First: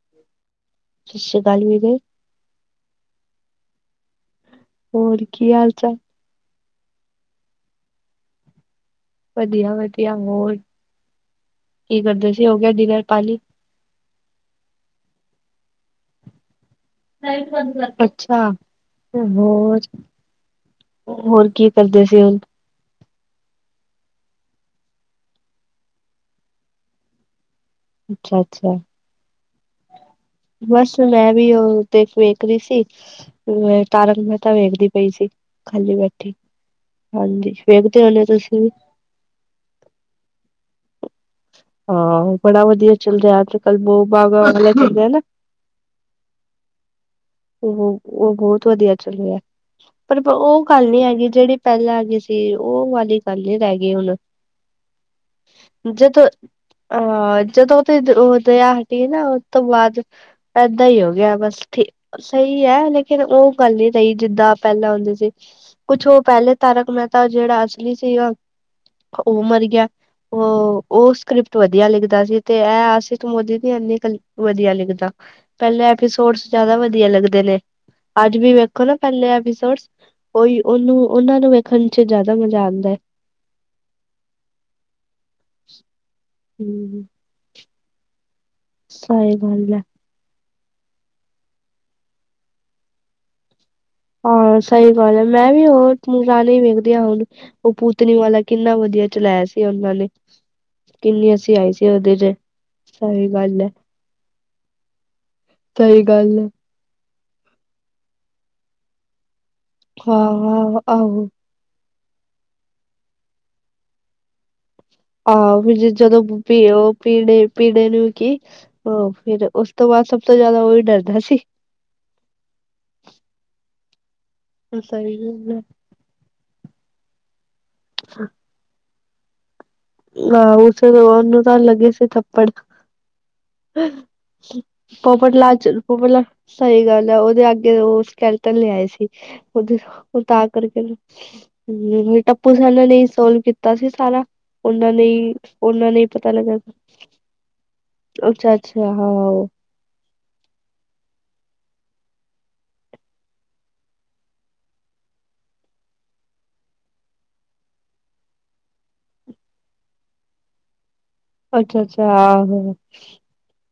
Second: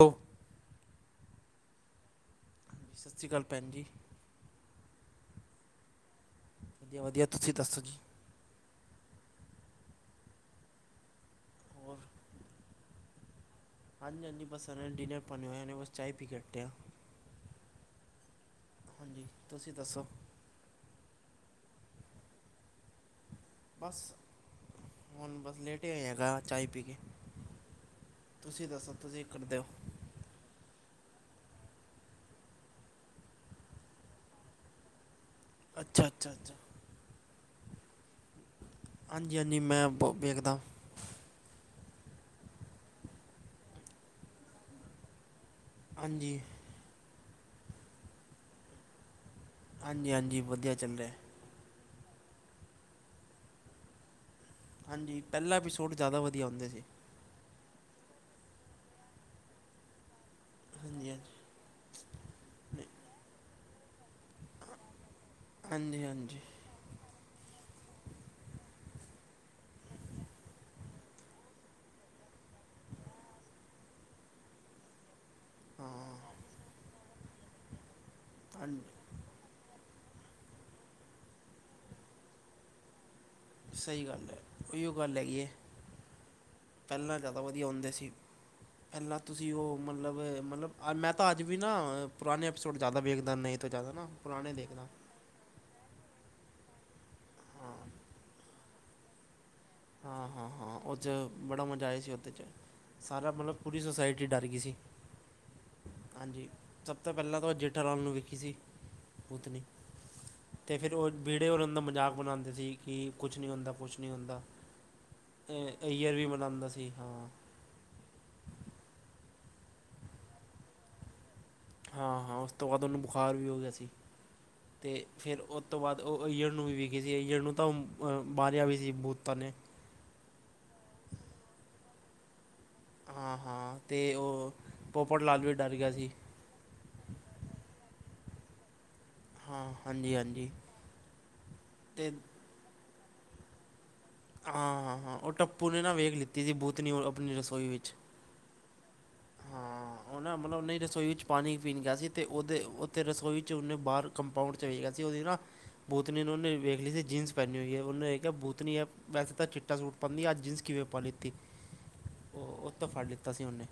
ਹੋ ਸਤਿ ਸ਼੍ਰੀ ਅਕਾਲ ਵੀਰੇ ਸਤਿ ਸ਼੍ਰੀ ਅਕਾਲ ਭੈਣ ਜੀ। ਹੋਰ ਕੀ ਹਾਲ ਚਾਲ? ਵਧੀਆ ਵਧੀਆ ਤੁਸੀਂ ਦੱਸੋ ਜੀ? ਵਧੀਆ-ਵਧੀਆ, ਹੋਰ ਹੋਰ ਕੀ ਕਰਦੇ ਸੀ ਹੋਰ ਹੋ ਗਿਆ ਡਿਨਰ ਪਾਣੀ? ਹਾਂਜੀ-ਹਾਂਜੀ, ਬਸ ਨੇ ਡਿਨਰ ਭਣੇੇ ਹੋਏ ਬਸ ਚਾਏ ਪੀ ਕੇ ਹੱਟੇ ਹਾਂ। ਅੱਛਾ, ਤੇ ਹਾਂਜੀ ਤੁਸੀਂ ਹੋਰ? ਦੱਸੋ ਹੋਰ ਕੀ ਕਰਦੇ ਸੀ ਹੁਣ? ਬਸ ਹੁਣ ਲੇਟ ਹੀ ਆਏਗਾ ਚਏ ਪੀ ਕੇ, ਤੁਸੀਂ ਅੱਛਾ-ਅੱਛਾ। ਦੱਸੋ ਤੁਸੀਂ ਕੀ ਕਰਦੇ ਹੋ? ਬਸ ਮੈਂ ਵੀ ਉਹ ਤੇ ਵੇਖ ਰਹੀ ਸੀ। ਮੈਂ ਤਾਰਕ ਮਹਿਤਾ ਵੇਖਦੀ ਪਈ ਸੀ। ਖਾਲੀ ਅੱਛਾ ਅੱਛਾ ਬੈਠੀ ਅੱਛਾ ਹਾਂਜੀ, ਵੇਖਦੇ ਹੋਣੇ ਹੋ ਤੁਸੀਂ ਹਾਂਜੀ-ਹਾਂਜੀ ਮੈਂ ਬਹੁਤ ਵੇਖਦਾ। ਹਾਂ ਬੜਾ ਵਧੀਆ ਚੱਲ ਰਿਹਾ ਅੱਜ-ਕੱਲ ਬਹੁ ਬਾਗ ਵਾਲ ਚੱਲ ਰਿਹਾ ਨਾ। ਹਾਂਜੀ ਉਹ ਉਹ ਬਹੁਤ ਵਧੀਆ ਚੱਲਿਆ ਹਾਂਜੀ ਪਰ ਹਾਂਜੀ ਉਹ ਵਧੀਆ ਗੱਲ ਚੱਲ ਨੀ ਰਿਹਾ ਹੈਗੀ ਜਿਹੜੀ ਪਹਿਲਾਂ ਆਗੇ ਸੀ ਉਹ ਵਾਲੀ ਗੱਲ ਨੀ ਰਹਿ ਗਈ ਹੁਣ ਹਾਂਜੀ ਪਹਿਲਾਂ ਐਪੀਸੋਡ ਜ਼ਿਆਦਾ ਵਧੀਆ ਹੁੰਦੇ ਸੀ। ਹਾਂ ਜਦੋਂ ਤੇ ਉਹ ਦਇਆ ਹਟੀ ਨਾ ਉਸ ਤੋਂ ਬਾਅਦ ਐਦਾਂ ਹੀ ਹਾਂਜੀ ਹੋ ਗਿਆ ਹਾਂਜੀ ਬਸ ਠੀ। ਸਹੀ ਹੈ, ਲੇਕਿਨ ਉਹ ਗੱਲ ਨੀ ਰਹੀ ਜਿੱਦਾਂ ਪਹਿਲਾਂ ਹੁੰਦੇ ਸੀ, ਹਾਂਜੀ ਕੁਛ ਉਹ ਹਾਂਜੀ ਪਹਿਲੇ ਤਾਰਕ ਮਹਿਤਾ ਜਿਹੜਾ ਅਸਲੀ ਸੀਗਾ, ਉਹ ਮਰ ਗਿਆ। ਉਹ, ਉਹ ਸਕ੍ਰਿਪਟ ਵਧੀਆ ਲਿਖਦਾ ਸੀ ਤੇ ਇਹ ਆਸ਼ਤ ਮੋਦੀ ਨੀ ਐਨੀ ਵਧੀਆ ਲਿਖਦਾ। ਪਹਿਲੇ ਹਾਂ ਐਪੀਸੋਡਸ ਜਿਆਦਾ ਵਧੀਆ ਲੱਗਦੇ ਨੇ ਅੱਜ ਵੀ ਵੇਖੋ ਨਾ। ਹਾਂਜੀ ਪਹਿਲੇ ਐਪੀਸੋਡ ਉਹੀ ਉਹਨੂੰ ਉਹ ਨੂੰ ਵੇਖਣ ਚ ਜਿਆਦਾ ਮਜ਼ਾ ਆਦਾ। ਸਹੀ ਗੱਲ ਹੈ, ਉਹੀਓ ਗੱਲ ਹੈ, ਹਮ ਪਹਿਲਾਂ ਜ਼ਿਆਦਾ ਵਧੀਆ ਹੁੰਦੇ ਸੀ, ਪਹਿਲਾਂ ਸਹੀ ਤੁਸੀਂ ਗੱਲ ਉਹ ਹੈ ਮਤਲਬ ਮਤਲਬ ਮਤਲਬ ਮੈਂ ਤਾਂ ਅੱਜ ਵੀ ਨਾ ਪੁਰਾਣੇ ਐਪੀਸੋਡ ਜ਼ਿਆਦਾ ਵੇਖਦਾ, ਨਹੀਂ ਤੋ ਜ਼ਿਆਦਾ ਨਾ। ਪੁਰਾਣੇ ਹਾਂ ਦੇਖਦਾ ਸਹੀ ਗੱਲ ਹੈ, ਮੈਂ ਵੀ ਉਹ ਰਾਣੇ ਵੇਖਦੀ ਹਾਂ ਹੁਣ ਉਹ ਹਾਂ ਭੁਤਨੀ ਵਾਲਾ, ਕਿੰਨਾ ਵਧੀਆ। ਚ ਲੈ, ਹਾਂ, ਹਾਂ, ਹਾਂ, ਉਹ ਚ, ਬੜਾ ਮਜ਼ਾ ਆਇਆ ਸੀ, ਉਹਦੇ 'ਚ ਸਹੀ ਸਾਰਾ ਮਤਲਬ, ਗੱਲ ਹੈ ਪੂਰੀ ਸੋਸਾਇਟੀ ਡਰ ਗਈ ਸੀ। ਸਹੀ ਗੱਲ ਹਾਂਜੀ ਹੈ। ਸਭ ਤੋਂ ਪਹਿਲਾਂ ਤਾਂ ਉਹ ਜੇਠਾ ਲਾਲ ਨੂੰ ਵੇਖੀ ਸੀ, ਭੁਤਨੀ ਹਾਂ ਅਤੇ ਹਾਂ ਫਿਰ ਉਹ ਆਹੋ ਬੀੜ ਬੇ ਉਹ ਦਾ ਮਜ਼ਾਕ ਬਣਾਦੇ ਸੀ, ਕਿ ਕੁਛ ਨਹੀਂ ਹੁੰਦਾ ਕੁਛ ਨਹੀਂ ਹੁੰਦਾ। ਆਹੋ, ਵੀ ਜੇ ਈਅਰ ਜਦੋ ਵੀ ਮਨਾਉਂਦਾ ਸੀ ਉਹ ਹਾਂ ਪੀੜੇ, ਪੀੜੇ ਨੂੰ ਕੀ, ਉਹ ਫਿਰ ਉਸ ਤੋਂ ਬਾਅਦ ਸਭ ਤੋਂ ਜਿਆਦਾ ਉਹੀ ਡਰਦਾ ਸੀ। ਹਾਂ-ਹਾਂ, ਉਸ ਤੋਂ ਬਾਅਦ ਉਹਨੂੰ ਬੁਖਾਰ ਵੀ ਹੋ ਗਿਆ ਸੀ, ਤੇ ਸਹੀ ਫਿਰ ਗੱਲ ਹੈ ਉਹ ਤੋਂ ਬਾਅਦ ਉਹ ਈਅਰ ਨੂੰ ਵੀ ਵਿਖੀ ਸੀ, ਈਅਰ ਨੂੰ ਤਾਂ ਅਹ ਮਾਰਿਆ ਵੀ ਸੀ ਬੂਤਾਂ ਨੇ ਆਹ ਉਸੇ ਤੋ ਬਾਦ, ਔਨੂੰ ਤਾਂ ਲੱਗੇ ਸੀ ਥੱਪੜ ਹਾਂ ਹਾਂ ਅਤੇ ਉਹ ਪੋਪਟ ਵੀ ਲਾਲ, ਡਰ ਗਿਆ ਸੀ ਪੋਪਟ ਲਾ ਸਹੀ ਗੱਲ ਹੈ, ਉਹਦੇ ਅੱਗੇ ਉਹ ਸਕੈਲਿਟਨ ਲਿਆਏ ਸੀ। ਔ ਹਾਂ ਦੇ ਹਾਂਜੀ ਉਹ ਤਾਂ ਆ ਹਾਂਜੀ ਕਰਕੇ ਅਤੇ ਹੂੰ, ਆਪ ਸਾਨੇ ਹੀ, ਸੋਲਵ ਕੀਤਾ ਸੀ ਸਾਰਾ, ਹਾਂ ਉਹਨਾਂ ਹਾਂ ਨੇ ਹਾਂ ਉਹ ਹੀ, ਟੱਪੂ ਉਹਨਾਂ ਨਾ ਨੇ ਹੀ, ਵੇਖ ਪਤਾ ਲਿੱਤੀ ਸੀ ਲੱਗਾਗਾ। ਬੂਤਨੀ ਆਪਣੀ ਰਸੋਈ ਅੱਛਾ, ਅੱਛਾ ਹਾਂ, ਉਹੇ ਮਤਲਬ ਉਹਨਾ ਰਸੋਈ ਵਿੱਚ ਪਾਣੀ ਪੀਣ ਗਿਆ ਸੀ, ਅਤੇ ਉਹਦੇ ਉੱਥੇ ਰਸੋਈ ਵਿੱਚ ਔਨੇ ਬਾਹਰ ਕੰਪਾਊਂਡ 'ਚ ਵੇਖ ਗਿਆ ਸੀ, ਉਹਦੀ ਨਾ ਭੁਤਨੀ ਨੇ ਉਹਨੇ ਵੇਖ ਲਈ ਸੀ ਜੀਨਸ ਪਹਿਨੀ ਹੋਈ ਹੈ, ਉਹਨੇ ਇਹ ਕਿਹਾ ਭੁਤਨੀ ਹੈ। ਵੈਸੇ ਤਾਂ ਚਿੱਟਾ ਸੂਟ ਪਾਉਨੀ ਆ ਜੀਨਸ ਕਿਵੇਂ ਪਾਣੀ ਅੱਛਾ ਅੱਛਾ ਦਿੱਤਾ ਸੀ ਔ ਨੇ।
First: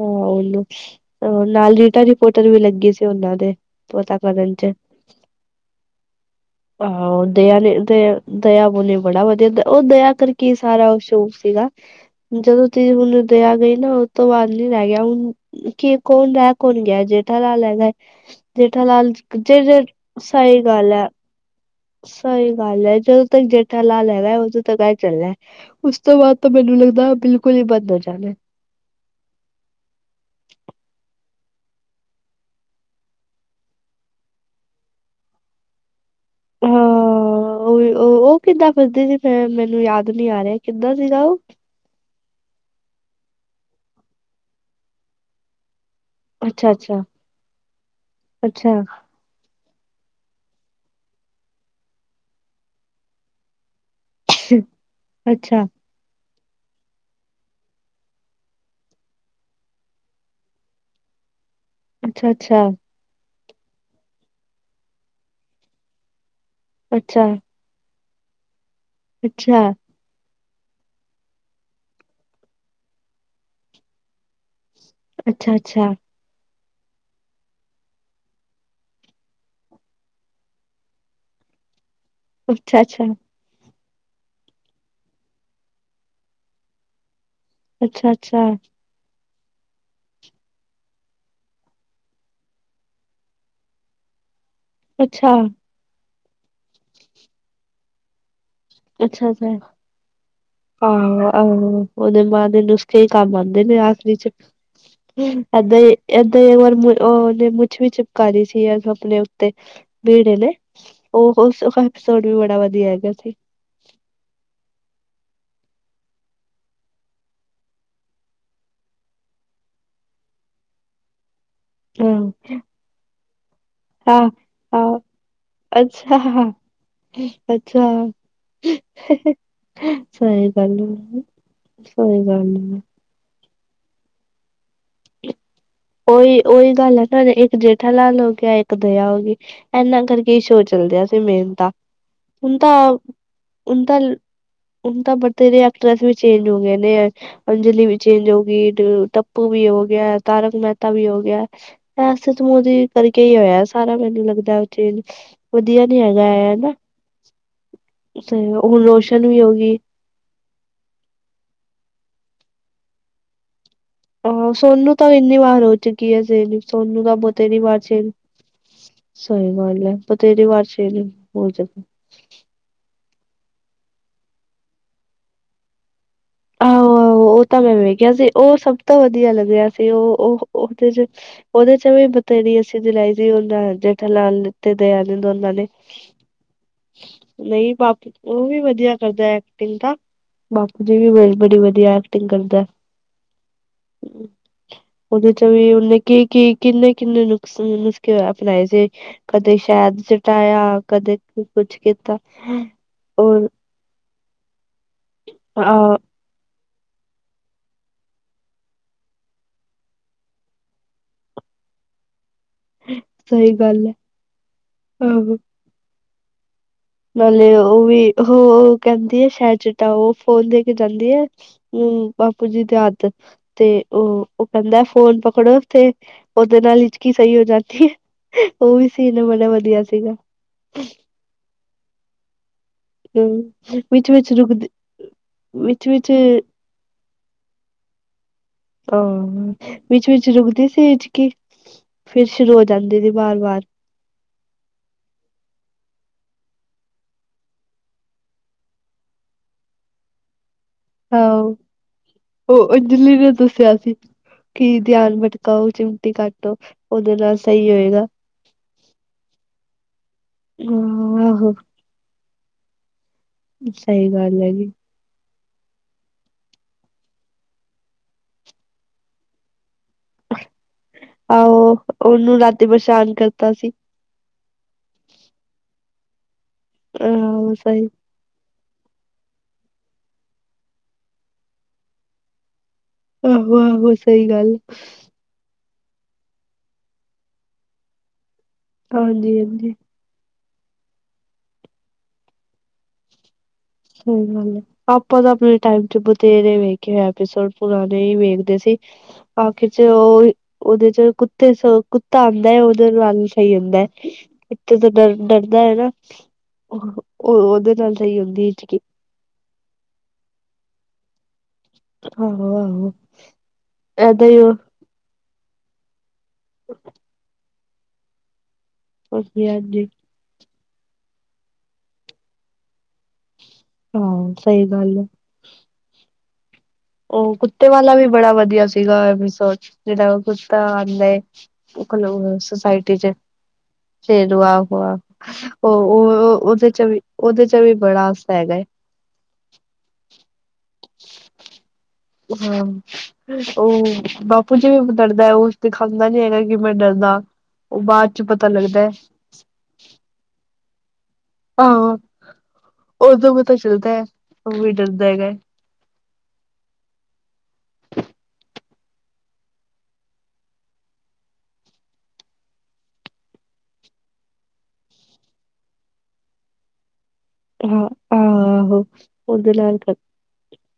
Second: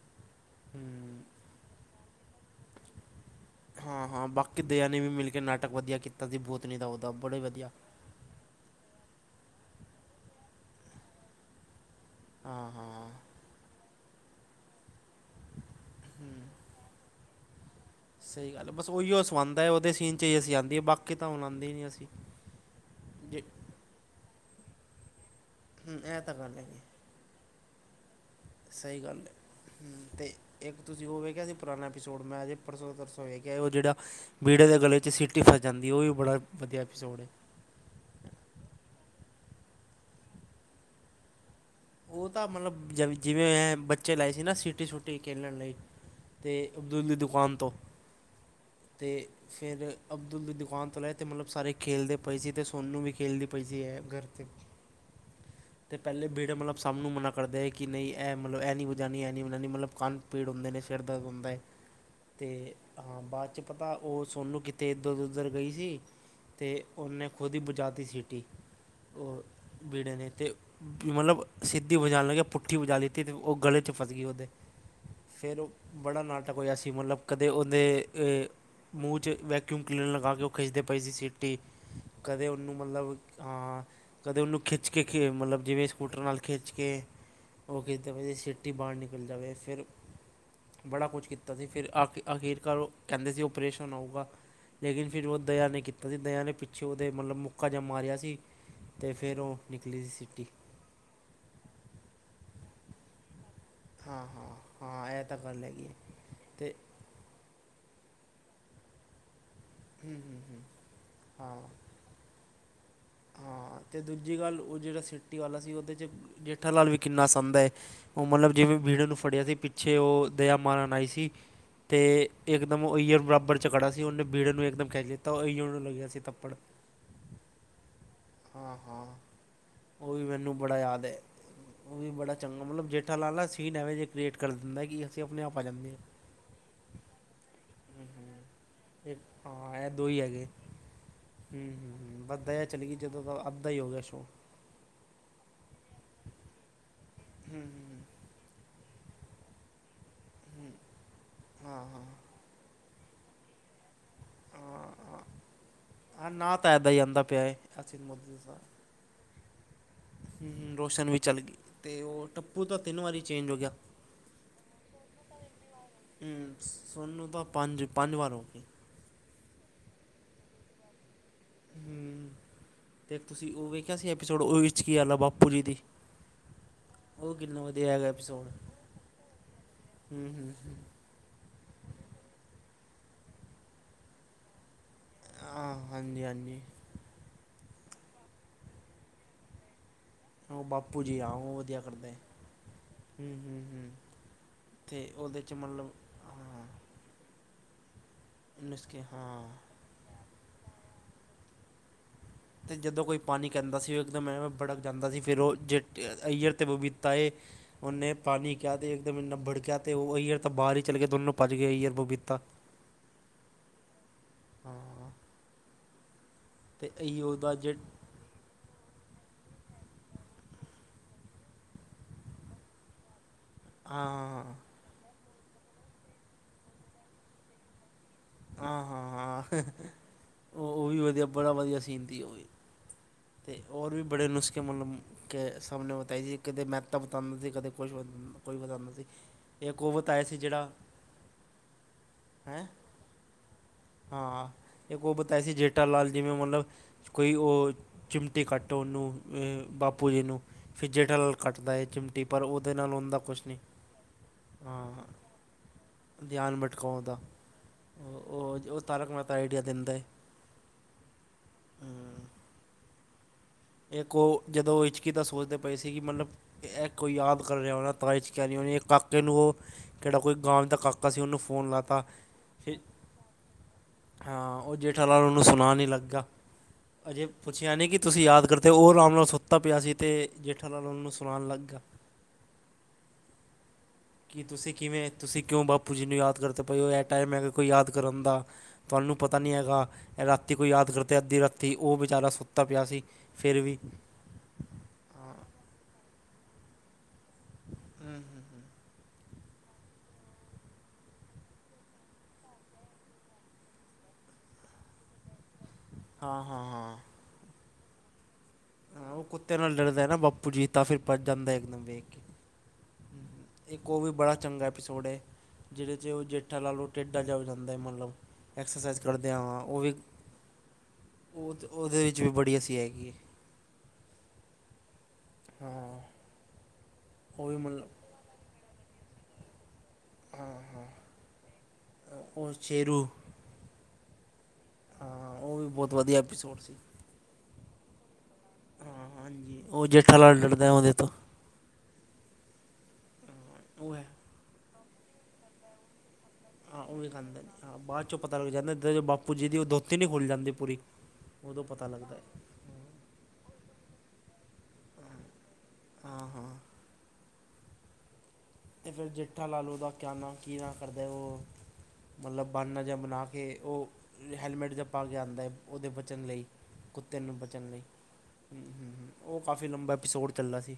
ਹਾਂ, ਔ ਹੀ ਨਾਲ ਰੀਟਾ ਰਿਪੋਟਰ ਵੀ ਲੱਗੇ ਸੀ ਉਹਨਾਂ ਦੇ, ਪਤਾ ਕਰਨ ਚ ਨਹੀ, ਵੀ ਮਿਲ ਕੇ ਨਾਟਕ ਨਾਟਕ ਵਧੀਆ ਕੀਤਾ ਸੀ, ਭੁਤਨੀ ਦਾ ਉਹਦਾ ਬੜੇ ਵਧੀਆ ਤੇ ਦਇਆ ਬੋਲੇ ਬੜਾ ਵਧੀਆ, ਉਹ ਦਇਆ ਕਰਕੇ ਸਾਰਾ ਸ਼ੋ ਸੀਗਾ। ਜਦੋਂ ਹਾਂ ਤੁਸੀ ਹੁਣ ਹਾਂ ਦਿਆ ਆ ਗਈ ਨਾ, ਉਸ ਤੋਂ ਬਾਅਦ ਨੀ ਰਹਿ ਗਿਆ ਹੁਣ ਕੀ ਕੌਣ, ਰਹਿ ਕੌਣ ਗਿਆ, ਜੇਠਾ ਲਾਲ ਹੈਗਾ ਏ। ਸਹੀ ਗੱਲ ਹੈ, ਜੇਠਾ ਬਸ ਲਾਲ ਉਹੀਓ ਜੇ ਸਵੰਦਾ ਹੈ, ਜੇ ਉਹਦੇ ਸੀਨ 'ਚ ਹੀ ਅਸੀਂ ਸਹੀ ਆਉਂਦੇ ਏ, ਗੱਲ ਹੈ ਬਾਕੀ ਤਾਂ ਹੁਣ ਆਉਂਦੇ ਹੀ ਨਹੀਂ ਅਸੀਂ। ਸਹੀ ਗੱਲ ਹੈ, ਜਦੋਂ ਜੇ ਤੱਕ ਜ ਲਾ ਲੈਗਾ ਉਦੋਂ ਤਾਂ ਐ ਚੱਲਨਾ, ਉਸ ਹੂੰ, ਤੋਂ ਇਹ ਬਾਅਦ ਤਾਂ ਗੱਲ ਮੈਨੂੰ ਹੈਗੀ ਲੱਗਦਾ ਬਿਲਕੁਲ ਹੀ ਬੰਦ ਹੋ ਜਾਣਾ। ਸਹੀ ਗੱਲ ਹੈ। ਤੇ ਇੱਕ ਤੁਸੀਂ ਉਹ ਵੇਖਿਆ ਸੀ ਪੁਰਾਣਾ ਐਪੀਸੋਡ, ਮੈਂ ਅਜੇ ਪਰਸੋਂ ਤਰਸੋਂ ਵੇਖਿਆ, ਉਹ ਜਿਹੜਾ ਬੀਹੜੇ ਦੇ ਗਲੇ ਚ ਸੀਟੀ ਫਸ ਜਾਂਦੀ, ਉਹ ਵੀ ਬੜਾ ਵਧੀਆ ਹਾਂ ਐਪੀਸੋਡ ਹੈ। ਉਹ ਕਿੱਦਾਂ ਫਸਦੀ ਸੀ, ਮੈਂ ਮੈਨੂੰ ਯਾਦ ਨੀ ਆ ਰਿਹਾ, ਕਿੱਦਾਂ ਸੀਗਾ ਉਹ ਉਹ ਤਾਂ ਮਤਲਬ ਜਵੇਂ ਜਿਵੇਂ ਬੱਚੇ ਲਾਏ ਸੀ ਨਾ ਸਿਟੀ ਸੁਟੀ, ਖੇਡਣ ਲਈ ਅਤੇ ਅੱਛਾ ਅੱਛਾ ਅਬਦੁੱਲ ਦੀ ਦੁਕਾਨ ਤੋਂ, ਅੱਛਾ ਤੇ ਫਿਰ ਅਬਦੁਲ ਦੀ ਦੁਕਾਨ ਤੋਂ, ਤੇ ਮਤਲਬ ਸਾਰੇ ਖੇਡਦੇ ਪਏ ਸੀ, ਅਤੇ ਸੋਨੂੰ ਵੀ ਖੇਡਦੀ ਪਈ ਸੀ, ਘਰ। 'ਤੇ ਅੱਛਾ ਤੇ ਪਹਿਲੇ ਬੀੜ ਮਤਲਬ ਸਭ ਨੂੰ ਮਨਾ ਕਰਦੇ ਹੈ ਕਿ, ਨਹੀਂ ਇਹ ਮਤਲਬ ਇਹ ਨਹੀਂ ਬੁਝਾਉਣੀ ਇਹਂ ਨਹੀਂ ਬਝਾਉਣੀ, ਮਤਲਬ ਕਨ ਪੀੜ ਹੁੰਦੇ ਨੇ, ਸਿਰ ਦਰਦ ਹੁੰਦਾ ਹੈ। ਅੱਛਾ ਅੱਛਾ ਅਤੇ ਹਾਂ ਬਾਅਦ 'ਚ ਪਤਾ, ਉਹ ਸੋਨੂੰ ਕਿੱਥੇ ਇੱਧਰ ਉੱਧਰ ਗਈ ਸੀ। ਤੇ ਉਹਨੇ ਅੱਛਾ ਖੁਦ ਹੀ ਬਜਾ ਤੀ ਸੀਟੀ। ਅੱਛਾ, ਬ ਵੀੜੇ ਨੇ ਤੇ, ਮਤਲਬ ਸਿੱਧੀ ਵਜਾਣ ਲੱਗਿਆ ਪੁੱਠੀ ਬਜਾ ਲਿੱਤੀ, ਅਤੇ ਉਹ ਗਲੇ 'ਚ ਫਸ ਗ ਉਹਦੇ ਅੱਛਾ ਅੱਛਾ ਫੇਰ ਉਹ ਬੜਾ ਨਾਟਕ ਹੋਆ ਸੀ, ਮਤਲਬ ਕਦੇ ਉਹਦੇ ਮੂੰਹ 'ਚ ਵੈਕਿਊਮ ਕਲੀਨਰ ਲਗਾ ਕੇ ਉਹ ਖਿੱਚਦੇ ਪਏ ਸੀ ਸੀਟੀ। ਕਦੇ ਉਹਨੂੰ ਅੱਛਾ ਅੱਛਾ ਮਤਲਬ ਅਹ ਕਦੇ ਉਹਨੂੰ ਖਿੱਚ ਕੇ ਮਤਲਬ ਜਿਵੇਂ ਸਕੂਟਰ ਨਾਲ ਖਿੱਚ ਕੇ ਉਹ ਕੀ ਅੱਛਾ ਅੱਛਾ ਅੱਛਾ ਜਾ ਸਿੱਟੀ ਬਾਹਰ ਨਿਕਲ ਜਾਵੇ ਫਿਰ ਬੜਾ ਕੁਛ ਕੀਤਾ ਸੀ ਫਿਰ ਆਖ ਆਖਰਕਾਰ ਉਹ ਕਹਿੰਦੇ ਸੀ ਓਪਰੇਸ਼ਨ ਹਾਉਗਾ। ਲੇਕਿਨ ਫਿਰ ਅੱਛਾ ਉਹ ਅੱਛਾ ਦਇਆ ਨੇ ਕੀਤਾ ਸੀ ਦਇਆ ਨੇ ਪਿੱਛੇ ਉਹਦੇ ਮਤਲਬ ਮੁੱਕਾ ਜਾ ਮਾਰਿਆ ਸੀ। ਤੇ ਫਿਰ ਅੱਛਾ ਉਹ ਨਿਕਲੀ ਸੀ ਸਿਟੀ। ਆਹੋ ਆਹੋ ਉਹਦੇ ਮਾਂ ਦੇ ਨੁਸਖੇ ਹੀ ਕੰਮ ਆਉਂਦੇ ਨੇ ਆਖਰ ਹਾਂ ਵਿੱਚ। ਹਾਂ ਹਾਂ ਇਹ ਤਾਂ ਗੱਲ ਏਦਾ ਹੈਗੀ ਹੀ ਹੈ ਏਦਾਂ ਹੀ ਇੱਕ ਤੇ ਵਾਰ ਮੁੜ ਉਹਨੇ ਮੁੱਛ ਵੀ ਚਿਪਕਾਲੀ ਸੀ ਆਪਣੇ ਉੱਤੇ ਹੂੰ ਬੀੜੇ ਹੂੰ ਨੇ ਹੂੰ ਉਹ ਹਾਂ ਉਸ ਐਪਸੋਡ ਵੀ ਬੜਾ ਵਧੀਆ ਹੈਗਾ ਸੀ। ਹਾਂ ਤੇ ਦੂਜੀ ਗੱਲ ਉਹ ਜਿਹੜਾ ਸਿਟੀ ਵਾਲਾ ਸੀ ਉਹਦੇ 'ਚ ਜੇਠਾਲਾਲ ਵੀ ਕਿੰਨਾ ਸੌਦਾ ਹੈ। ਉਹ ਮਤਲਬ ਜਿਵੇਂ ਬੀੜੇ ਨੂੰ ਫੜਿਆ ਸੀ ਪਿੱਛੇ ਉਹ ਦਇਆ ਮਾਰਨ ਆਈ ਸੀ। ਹਾਂ ਤੇ ਇਕਦਮ ਉਹ ਈਅਰ ਬਰਾਬਰ ਝਗੜਾ ਸੀ ਉਹਨੇ ਹਾਂ ਬੀੜੇ ਨੂੰ ਇੱਕਦਮ ਹਾਂ ਖਹਿ ਲਤਾ ਉਹ ਈਅਰ ਨੂੰ ਲੱਗਿਆ ਅੱਛਾ ਸੀ ਥਪੜ ਅੱਛਾ। ਹਾਂ ਹਾਂ ਉਹ ਵੀ ਸਹੀ ਮੈਨੂੰ ਬੜਾ ਗੱਲ ਯਾਦ ਹੈ ਉਹ ਵੀ ਸਹੀ ਬੜਾ ਗੱਲ ਚੰਗਾ ਹੈ ਮਤਲਬ ਜੇ ਜੇਠਾ ਲਾਲ ਸੀਨ ਐਵੇ ਜੇ ਕ੍ਰੀਏਟ ਕਰ ਦਿੰਦਾ ਕਿ ਹਸੀਂ ਆਪਣੇ ਆਪ ਆ ਜਾਂਦੇ ਹਾਂ। ਉਹੀ ਉਹੀ ਗੱਲ ਸਾਡੇ ਇੱਕ ਜੇਠਾ ਲਾਲ ਹੋ ਗਿਆ ਇੱਕ ਦਇਆ ਇਹ ਹੋ ਗਈ ਹਾਂ ਇਹ ਇਨਾ ਦੋ ਹੀ ਕਰਕੇ ਹੈਗੇ ਸ਼ੋਅ ਚੱਲਦਾ ਸੀ ਮੇਨ ਹੂੰ ਤਾਂ। ਹੂੰ ਹੂੰ ਬਸ ਹੁਣ ਦਇਆ ਤਾਂ ਚਲੀ ਗਈ ਜਦੋਂ ਦਾ ਅੱਧਾ ਹੀ ਹੁਣ ਹੋ ਗਿਆ ਤਾਂ ਸ਼ੋਅ ਹੁਣ ਤਾਂ ਬਥੇਰੇ ਐਕਟ੍ਰਸ ਵੀ ਚੇਂਜ ਹੋ ਗਏ ਨੇ ਹੂੰ ਅੰਜਲੀ ਹੂੰ ਚੇਜ ਹੋਗੀ ਟੱਪੂ ਵੀ ਹੋ ਗਿਆ ਤਾਰਕ ਮਹਿਤਾ ਵੀ ਹੋ ਗਿਆ ਹਾਂ ਹਾਂ ਐਸੇ ਮੋਦੀ ਕਰਕੇ ਹੀ ਹੋਇਆ ਸਾਰਾ ਮੈਨੂੰ ਲੱਗਦਾ। ਹਰ ਚੀਜ ਹਾਂ ਵਧੀਆ ਨੀ ਹੈਗਾ ਹਾਂ ਹੈ। ਨਾ ਹਨਾ। ਤਾਂ ਇੱਦਾਂ ਹੀ ਆਉਂਦਾ ਪਿਆ ਹੈ ਅਸਿਤ ਤੇ ਮੋਦੀ ਦਾ ਹੁਣ ਰੋਸ਼ਨ ਵੀ ਹੋਗੀ। ਰੋਸ਼ਨ ਵੀ ਚੱਲ ਗਈ ਤੇ ਉਹ ਟੱਪੂ ਤਾਂ ਤਿੰਨ ਵਾਰੀ ਚੇਂਜ ਹੋ ਗਿਆ। ਆਹ ਸੋਨੂੰ ਤਾਂ ਇੰਨੀ ਵਾਰ ਹੋ ਚੁੱਕੀ ਹੈ ਹੂੰ ਸੇਲ, ਸੋਨੂੰ ਤਾਂ ਬਹੁਤ ਇੰਨੀ ਵਾਰ ਪੰਜ ਚੇਜ। ਪੰਜ ਵਾਰ ਹੋ ਗਈ ਸਹੀ ਗੱਲ ਹੈ। ਬਥੇਰੀ ਵਾਰ ਚੇਜ ਹੋਗੀ ਹੂੰ ਤੇ ਤੁਸੀਂ ਉਹ ਵੇਖਿਆ ਸੀ ਐਪੀਸੋਡ, ਉਹ ਵਿੱਚ ਕੀ ਆ-ਆ ਬਾਪੂ ਜੀ ਦੀ। ਆਹੋ [inaudible] ਆਹੋ ਉਹ ਤਾਂ ਮੈਂ ਵਧੀਆ ਹੈਗਾ ਵੇਖਿਆ ਸੀ। ਐਪੀਸੋਡ ਉਹ ਸਭ ਤੋਂ ਵਧੀਆ ਲੱਗਿਆ ਸੀ। ਉਹ ਹੂੰ ਉਹ, ਹੂੰ ਹੂੰ ਉਹਦੇ ਚ ਉਹਦੇ ਚ ਵੀ ਬਥੇਰੀ ਅਸੀਂ ਜਲਾਈ ਸੀ ਹੁੰਦਾ ਜੇਠਾ ਲਾਲ। ਤੇ ਦਾਇਆ ਨੇ, ਦੋਨਾਂ ਨੇ। ਹਾਂ ਹਾਂਜੀ ਹਾਂਜੀ ਨਹੀਂ, ਬਾਪੂ ਉਹ ਵੀ ਵਧੀਆ ਕਰਦਾ ਐਕਟਿੰਗ ਤਾਂ। ਉਹ ਬਾਪੂ ਦੀ ਵੀ ਜੀ ਹਾਂ ਬ ਉਹ ਬੜੀ ਵਧੀਆ ਕਰਦੇ ਐਕਟਿਂਗ ਕਰਦਾ। ਹੂੰ ਹੂੰ ਹੂੰ ਤੇ ਉਹਦੇ 'ਚ ਵੀ ਮਤਲਬ ਉਹਨੇ ਕੀ ਕੀ ਹਾ। ਕਿੰਨੇ ਕਿੰਨੇ ਨੁਸ- ਨੁਸਖੇ ਅਪਣਾਏ ਸੀ। ਹਾਂ ਕਦੇ ਸ਼ਹਿਦ ਚਟਾਇਆ, ਕਦੇ ਕੁਛ ਕੀਤਾ। ਅਤੇ ਜਦੋਂ ਕੋਈ ਹੋਰ ਪਾਣੀ ਕਹਿੰਦਾ ਸੀ ਉਹ ਇੱਕਦਮ ਐਵੇ ਬੜਕ ਜਾਂਦਾ ਸੀ। ਫਿਰ ਉਹ ਜੇ ਆਹ ਅਈਅਰ ਤੇ ਬਬੀਤਾ ਏ। ਉਹਨੇ ਪਾਣੀ ਕਿਹਾ ਤੇ ਇਕਮ ਇੰਨਾ ਭੜਕਿਆ। ਤੇ ਉਹ ਈਅਰ ਤਾਂ ਬਾਹਰ ਹੀ ਚੱਲ ਗਿਆ ਦੋਨੋਂ ਭੱਜ ਗਏ। ਈਅਰ, ਬਬੀਤਾ। ਸਹੀ ਗੱਲ ਹੈ। ਹਾਂ ਆਹੋ। ਅਤੇ ਇਹੀ ਨਾਲੇ ਉਹਦਾ ਜੇ ਉਹ ਵੀ ਉਹ, ਉਹ ਕਹਿੰਦੀ ਹੈ ਸ਼ਹਿਦ ਚਿੱਟਾਓ। ਉਹ ਫੋਨ ਦੇ ਕੇ ਜਾਂਦੀ ਹੈ। ਹੂੰ। ਬਾਪੂ ਜੀ ਦੀ ਆਦਤ ਤੇ ਹਾਂ ਉਹ, ਉਹ ਕਹਿੰਦਾ ਫੋਨ ਪਕੜੋ। ਤੇ ਓਦੇ ਨਾਲ ਹਿਚਕੀ ਸਹੀ ਹੋ ਜਾਂਦੀ ਹੈ। ਉਹ ਹਾਂ ਵੀ ਹਾਂ ਸੀਨ ਹਾਂ ਬੜਾ ਵਧੀਆ ਸੀਗਾ। ਉਹ ਉਹ ਵੀ ਵਧੀਆ ਬੜਾ ਵਧੀਆ ਸੀਨ ਸੀ। ਉਹ ਵੀ। ਤੇ ਹੂੰ ਹੋਰ ਵੀ ਬੜੇ ਵਿੱਚ-ਵਿੱਚ ਨੁਸਖੇ ਰੁਕਦੇ ਮਤਲਬ ਕੇ ਸਾਹਮਣੇ ਵਿੱਚ-ਵਿੱਚ ਬਿਤਾਈ ਸੀ। ਇਕ ਤੇ ਮੈ [unintelligible] ਸੀ। ਕਦੇ ਕੁਛ ਹੋ ਜਾਦਾ ਆਹ। ਵਿੱਚ-ਵਿਚ ਰੁਕਦੀ ਜਿਹੜਾ ਸੀ ਹਿਚਕੀ। ਫੇਰ ਸ਼ੁਰੂ ਹੈਂ ਜਾਂਦੇ ਸੀ ਵਾਰ -ਵਾਰ। ਹਾਂ। ਇੱਕ ਉਹ ਬਤਾਏ ਸੀ ਜੇਠਾ ਲਾਲ ਜਿਵੇਂ ਮਤਲਬ ਕੋਈ ਉਹ ਚਿਮਟੀੇ ਕੱਟ, ਉਹਨੂੰ ਬਾਪੂ ਜੀ ਨੂੰ ਫੇਰ ਹਾਂ ਜੇਹੜਾ ਕੱਟਦਾ ਹੈ ਚਿਮਟੀ। ਪਰ ਉਹਦੇ ਨਾਲ ਉਹਦਾ ਕੁਝ ਨਹੀਂ ਕੀ ਧਿਆਨ ਹਾਂ ਭਟਕਾਓ ਚਿਮਟੀ ਕਾਟੋ। ਧਿਆਨ ਭਟਕਾਉਣ ਉਹਦੇ ਦਾ ਨਾਲ ਸਹੀ ਹੋਏ। ਉਹ ਜੋ ਤਾਰਕ ਮੇਹਤਾ ਆਈਡੀਆ ਦਿੰਦਾ ਏ। ਹੂੰ ਆਹੋ। ਸਹੀ ਇੱਕ ਗੱਲ ਉਹ ਹੈਗੀ ਜਦੋਂ ਇਚ ਕਿ ਤਾਂ ਸੋਚਦੇ ਪਏ ਸੀ ਕਿ ਮਤਲਬ, ਇਹ ਕੋਈ ਯਾਦ ਕਰ ਰਿਹਾ ਹੋਣਾ। ਤਾਂ ਹਿਚਕੀ ਆ' ਰਹੀ ਹੋਣੀ ਕਾਕੇ ਨੂੰ ਕਿਹੜਾ ਕੋਈ ਗਾਂਵ ਦਾ ਕਾਫੀ [unintelligible] ਆਹੋ। ਉਹਨੂੰ ਰਾਤੀ ਪਰਸ਼ਾਨ ਕਰਤਾ ਸੀ। ਹਾਂ। ਉਹ ਜੇਠਾਲਾਲ ਉਹਨੂੰ ਸੁਨਾਣ ਈ ਲੱਗਾ। ਅਜੇ ਆਹੋ ਪੁੱਛਿਆ ਸਹੀ ਨਹੀਂ ਕਿ ਤੁਸੀਂ ਯਾਦ ਅਗਰ ਤੇ ਉਹ ਆਰਾਮ ਨਾਲ ਸੁੱਤਾ ਪਿਆ ਸੀ ਤੇ। ਜੇਠਾ ਲਾਲ ਉਹਨ ਨੂੰ ਸੁਨਾਣ ਲੱਗਾ। ਆਹੋ -ਆਹੋ ਸਹੀ ਕਿ ਗੱਲ। ਤੁਸੀਂ ਕਿਵੇਂ ਤੁਸੀਂ ਕਿਉਂ ਬਾਪੂ ਜੀ ਨੂੰ ਯਾਦ ਕਰਦੇ ਪਏ ੳ ਇਹ ਟਾਈਮ ਹੈਗਾ ਕੋਈ ਯਾਦ ਕਰਨ ਦਾ। ਤੁਹਾਨੂੰ ਪਤਾ ਨਹੀਂ ਹਾਂਜੀ-ਹਾਂਜੀ ਹੈਗਾ। ਇਹ ਰਾਤੀ ਕੋਈ ਯਾਦ ਕਰਤਾ ਅੱਧੀ ਰਾਤੀ, ਉਹ ਵਿਚਾਰਾ ਸੁੱਤਾ ਪਿਆ ਸੀ। ਫਿਰ ਵੀ ਹ- ਹ ਆਪਾਂ ਤਾਂ ਹਾਂ ਆਪਣੇ ਟਾਈਮ ਚ ਬਥੇਰੇ ਵੇਖੇ ਇਹ ਐਪੀਸੋਡ ਪੁਰਾਣੇ ਹੀ ਹਮ, ਹਮ, ਵੇਖਦੇ ਸੀ। ਬਾਕੀ ਚ ਉਹ ਉਹਦੇ ਚ ਕੁੱਤੇ ਸ ਕੁੱਤਾ ਆਂਦਾ ਹੈ। ਉਹਦੇ ਨਾਲ [unintelligible] ਸਹੀ ਹੁੰਦਾ ਹੈ। ਕਿੱਤੇ ਤੋਂ ਡਰ- ਡਰ ਹੈ ਨਾ। ਹਾਂ ਹਾਂ ਉਹ ਉਹਦੇ ਨਾਲ ਸਹੀ ਹੁੰਦੀ ਏ। ਹਾਂ। ਉਹ ਕੁੱਤੇ ਨਾਲ ਡਰਦਾ ਨਾ ਬਾਪੂ ਜੀ ਤਾ ਫਿਰ ਭੱਜ ਜਾਂਦਾ ਇੱਕ ਦਮ ਵੇਖ ਕੇ ਆਹੋ ਆਹੋ ਇੱਕ ਉਹ ਵੀ ਏਦਾਂ ਬੜਾ ਹੀ ਉਹ। ਚੰਗਾ ਸੋਡੇ। ਜਿਹਦੇ ਚ ਉਹ ਜੇਠਾ ਲਾਲ ੳਹ ਟੇਢਾ ਜਿਆ ਹੋ ਜਾਂਦਾ ਹੈ। ਮਤਲਬ ਐਕਸਰਸਾਈਜ਼ ਕਰਦਿਆਂ ਹਾਂਜੀ ਵਾਂ। ਉਹ ਹਾਂਜੀ ਵੀ ਉਹ, ਉਹਦੇ ਵਿੱਚ ਵੀ ਬੜੀ ਹੱਸੀਂ ਆਏਗੀ। ਹਾਂ। ਸਹੀ ਗੱਲ ਏ। ਹਾਂ ਉਹ ਕੁੱਤੇ ਵਾਲਾ ਵੀ ਬੜਾ ਵਧੀਆ ਸੀਗਾ ਏਪੀਸੋ ਜਿਹੜਾ ਉਹ ਹਾਂ ਕੁੱਤਾ ਹਾਂ ਆਂਦਾ ਉਹ ਸੁਸਾਇਟੀ ਸ਼ੇਰੂ ਚ ਸਰ ਆਹੋ ਆਹੋ। ਹਾਂ [unintelligible] ਵੀ ਉਹ ਬਹੁਤ ਵਧੀਆ ਉਹ ਐਪੀਸੋਡ ਉਹਦੇ ਸੀ ਚ ਵੀ ਉਹਦੇ ਚ ਵੀ ਬੜਾ ਹਾਸਾ ਹੈਗਾ। ਹਾਂ ਹਾਂਜੀ। ਉਹ ਜੇਠਾ ਲਾਲ ਡਰਦਾ ਉਹਦੇ ਤੋਂ ਹਾਂ, ਹਾਂ, ਉਹ ਹੈ ਬਾਪੂ ਜੀ ਵੀ ਡਰਦਾ ਉਹ ਦਿਖਾਂਦਾ ਨੀ ਹੈਗਾ। ਕਿ ਮੈਂ ਹਾਂ ਉਹ ਵੀ ਡਰਦਾ ਉਹ ਬਾਅਦ ਚ ਪਤਾ ਲੱਗਦਾ। ਪੁੱਜੀ ਦੀ ਉਹ ਧੋਤੀ ਨੀ ਖੁੱਲ ਜਾਂਦੀ ਪੂਰੀ [unintelligible] ਉਦੋਂ ਪਤਾ ਆਹੋ ਲੱਗਦਾ ਹੈ ਉਦੋਂ ਪਤਾ ਚੱਲਦਾ ੳਹ ਵੀ ਡਰਦਾ ਹੈਗਾ। ਹਾਂ ਹਾਂ ਤੇ ਫੇਰ ਜੇਠਾ ਲਾਲ ੳਹਦਾ ਕਿਆ ਨਾ ਕਿ ਨਾ ਕਰਦਾ ਉਹ ਮਤਲਬ ਬਨਾ ਜਿਆ ਬਨਾ ਕੇ ਉਹ ਹੈਲਮੇਟ ਜਿਆ ਪਾ ਕੇ ਆਂਦਾ ਏ ਉਹਦੇ ਬਚਣ ਲਈ ਕੁੱਤੇ ਨੂੰ ਬਚਣ ਲਈ ਹਾਂ ਆਹੋ ਉਹ ਉਹਦੇ ਕਾਫੀ ਨਾਲ ਲੰਬਾ ਕਰ- ਏਪੀਸੋਡ ਚੱਲਦਾ ਸੀ।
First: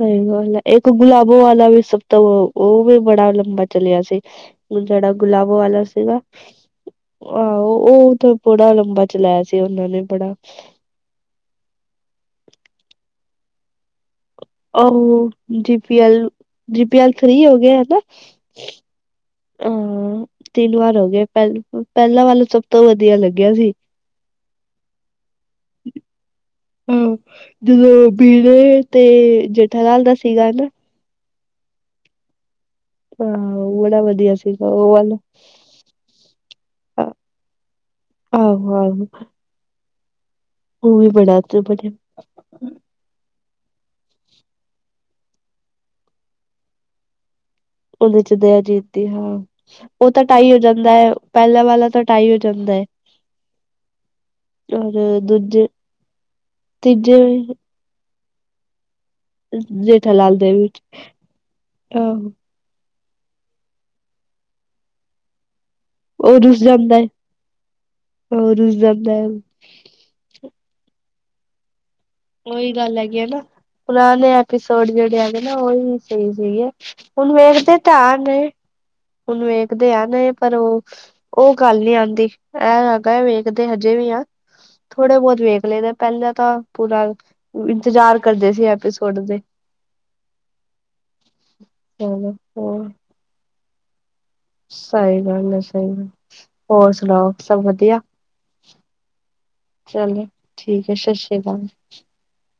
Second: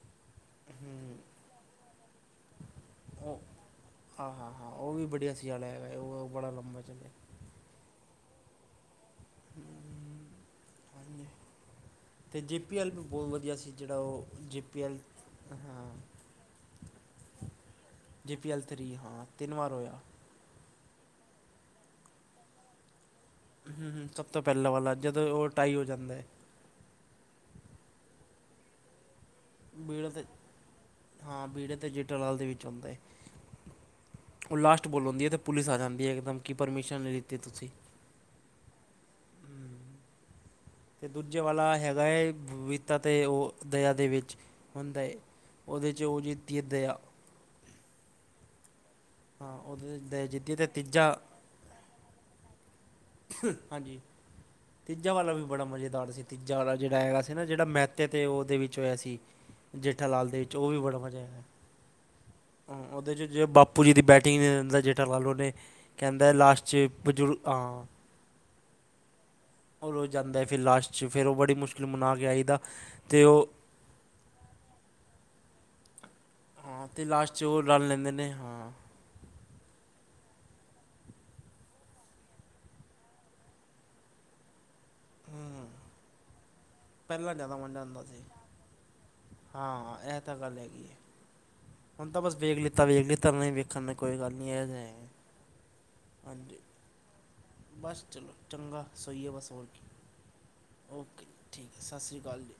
ਸਹੀ ਗਲ ਏ ਇੱਕ ਹੂੰ ਗੁਲਾਬੋ ਵਾਲਾ ਵੀ ਸਭ ਤਾਂ ਉਹ ਉਹ ਵੀ ਬੜਾ ਉਹ ਲੰਬਾ ਚਲਿਆ ਸੀ ਹਾਂ ਹਾਂ ਹਾਂ ਉਹ ਵੀ ਜਿਹੜਾ ਬੜੀਆ ਸੀ ਗੁਲਾਬੋ ਵਾਲਾ ਹੈਗਾ ਸੀਗਾ। ਉਹ ਬੜਾ ਲੰਬਾ ਚੱਲਿਆ। ਆਹੋ ਉਹ ਤਾਂ ਬੜਾ ਲੰਬਾ ਚਲਾਇਆ ਸੀ ਉਹਨਾਂ ਨੇ ਬੜਾ ਤੇ ਜੇ ਪੀ ਐੱਲ ਵੀ ਬਹੁਤ ਵਧੀਆ ਸੀ ਜਿਹੜਾ ਉਹ ਜੇ ਪੀ ਆੳ ਐਲ ਜੇ ਹਾਂ P L. G P L three ਹੋਗੇ ਹੈਨਾ ਜੇ ਪੀ ਐਲ ਥਰੀ ਹਾਂ ਤਿੰਨ ਵਾਰ ਹੋਇਆ ਹਾਂ। ਤਿੰਨ ਵਾਰ ਹੋ ਗਿਆ ਪਹਿਲ ਪਹਿਲਾਂ ਵੱਲ ਸਭ ਤੋਂ ਵਧੀਆ ਲੱਗਿਆ ਸੀ। ਹੂੰ ਹੂੰ ਸਭ ਤੋਂ ਪਹਿਲਾਂ ਵਾਲਾ ਜਦੋਂ ਉਹ ਟਾਈ ਹੋ ਜਾਂਦਾ। ਹਾਂ ਜਦੋਂ ਬੜ ਤੇ। [unintelligible] ਬੀੜੇ ਦਾ ਤੇ ਸੀਗਾ ਨਾ ਹਾਂ ਬੀੜੇ ਤੇ ਜੇਠਾ ਲਾਲ ਦੇ ਵਿੱਚ ਹੁੰਦਾ ਏ। ਹਾਂ ਬੜਾ ਵਧੀਆ ਉਹ ਸੀਗਾ ਲਾਸਟ ਵਾਲਾ ਬੋਲਉਂਦੀ ਹੈ ਅਤੇ ਪੁਲਿਸ ਆ ਜਾਂਦੀ ਹੈ ਇਕ ਦਮ ਕਿ ਪਰਮਿਸ਼ਨ ਨਹੀਂ ਲਤੀ ਤੁਸੀਂ ਆਹੋ ਆਹ। ਅਤੇ ਦੂਜੇ ਵਾਲਾ ਬੜਿਆ ਹੈਗਾ ਏ। ਤਾ ਅਤੇ ਉਹ ਦਇਆ ਦੇ ਵਿੱਚ ਹੁੰਦਾ ਏ ਉਹਦੇ 'ਚ ਉਹ ਜੀਤੀ ਹੈ ਦਇਆ। ਉਹਦੇ ਚ ਦਆਜੀਤ ਦੀ ਹਾਂ ਉਹਦੇ 'ਚ ਉਹ ਤਾਂ ਦਇਆ ਜਿੱਤੀ ਢਾਈ ਹੋ ਤੇ ਜਾਂਦਾ ਤੀਜਾ ਹੈ। ਪਹਿਲਾਂ ਵਾਲਾ ਤਾਂ ਟਾਈ ਹੋ ਜਾਂਦਾ ਹੈ। ਹਾਂਜੀ, ਤੀਜਾ ਔਰ ਵਾਲਾ ਵੀ ਬੜਾ ਦੂਜੇ ਮਜ਼ੇਦਾਰ ਸੀ ਤੀਜਾ ਵਾਲਾ ਜਿਹੜਾ ਤੀਜੇ ਹੈਗਾ ਸੀ ਨਾ ਜਿਹੜਾ ਮੈ ਤੇ ਤੇ ਉਹਦੇ ਵਿੱਚ ਹੋਇਆ ਸੀ ਜੇਠਾਾਲਾਲ ਦੇ ਵਿੱਚ ਉਹ ਵੀ ਬੜਾ ਮਜ਼ਾ ਆਇਆ। ਆਹੋ ਉਹਦੇ 'ਚ ਬਾਪੂ ਜੀ ਦੀ ਬੈਟਿੰਗ ਦਦਾ ਜੇਟਾ ਲਾ ਲਓ ਨੇੇ। ਕਹਿੰਦਾ ਲਾਸਟ 'ਚ ਬਜ਼ੁਰਗ ਹਾਂ। ਹੋ ਰੁਜ਼ਮਦਾਕ ਔਰ ਉਹ ਜਾਂਦਾ ਹੈ ਫਿਰ ਲਾਸਟ 'ਚ ਫਿਰ ਉਹ ਬੜੀ ਮੁਸ਼ਕਿਲ ਮਨਾ ਕੇ ਆਈਦਾ ਉਹੀ ਗੱਲ ਹੈਗੀ ਅਤੇ ਹੈ ਨਾ ਉਹ ਪੁਰਾਣੇ ਐਪੀਸੋਡ ਜਿਹੜੇ ਹੈਗੇ ਨਾ ਉਹੀ ਸਹੀ ਸਹੀ ਹੈ ਹਾਂ ਅਤੇ ਹੁਣ ਲਾਸਟ 'ਚ ਉਹ ਵੇਖਦੇ ਰਲ ਲੈਂਦੇ ਧਿਆਨ ਨੇ। ਹਾਂ ਉਹਨੂੰ ਵੇਖਦੇ ਆ ਨਾ ਪਰ ਉਹ ਉਹ ਗੱਲ ਨੀ ਆਉਂਦੀ ਐ ਹੈਗਾ ਵੇਖਦੇ ਹਜੇ ਵੀ ਆ। ਥੋੜ੍ਹੇ ਬਹੁਤ ਵੇਖ ਹੂੰ ਲਦੇ ਪਹਿਲਾਂ ਤਾਂ ਪੂਰਾ ਪਹਿਲਾਂ ਜ਼ਿਆਦਾ ਮੰਣ ਜਾਂਦਾ ਇੰਤਜ਼ਾਰ ਸੀ ਕਰਦੇ ਐਪੀਸੋਡ ਦੇ ਹਾਂ ਇਹ ਤਾਂ ਗੱਲ ਹੈਗੀ ਹੈ। ਹੁਣ ਤਾਂ ਚਲੋ ਬਸ ਵੇਖ ਲਿੱਤਾ ਹੋਰ ਵੇਖ ਲਿੱਤਾ ਉਹਨਾਂ ਵੇਖਣ ਨੇ ਕੋਈ ਗੱਲ ਨਹੀਂ ਇਹਜ ਸਹੀ ਗੱਲ ਹੈ ਸਹੀ ਗੱਲ ਹਾਂਜੀ ਹੋਰ ਸੁਣਾਓ? ਸਭ ਵਧੀਆ ਬਸ ਚਲੋ ਚੰਗਾ ਸੋਈ ਗਿਆ ਬਸ ਹੋਰ ਕੇ ਚਲੋ ਠੀਕ ਹੈ ਸਤਿ ਓਕੇ ਸ੍ਰੀ ਅਕਾਲ ਠੀਕ ਹੈ? ਸਤਿ ਸ਼੍ਰੀ ਅਕਾਲ ਜੀ।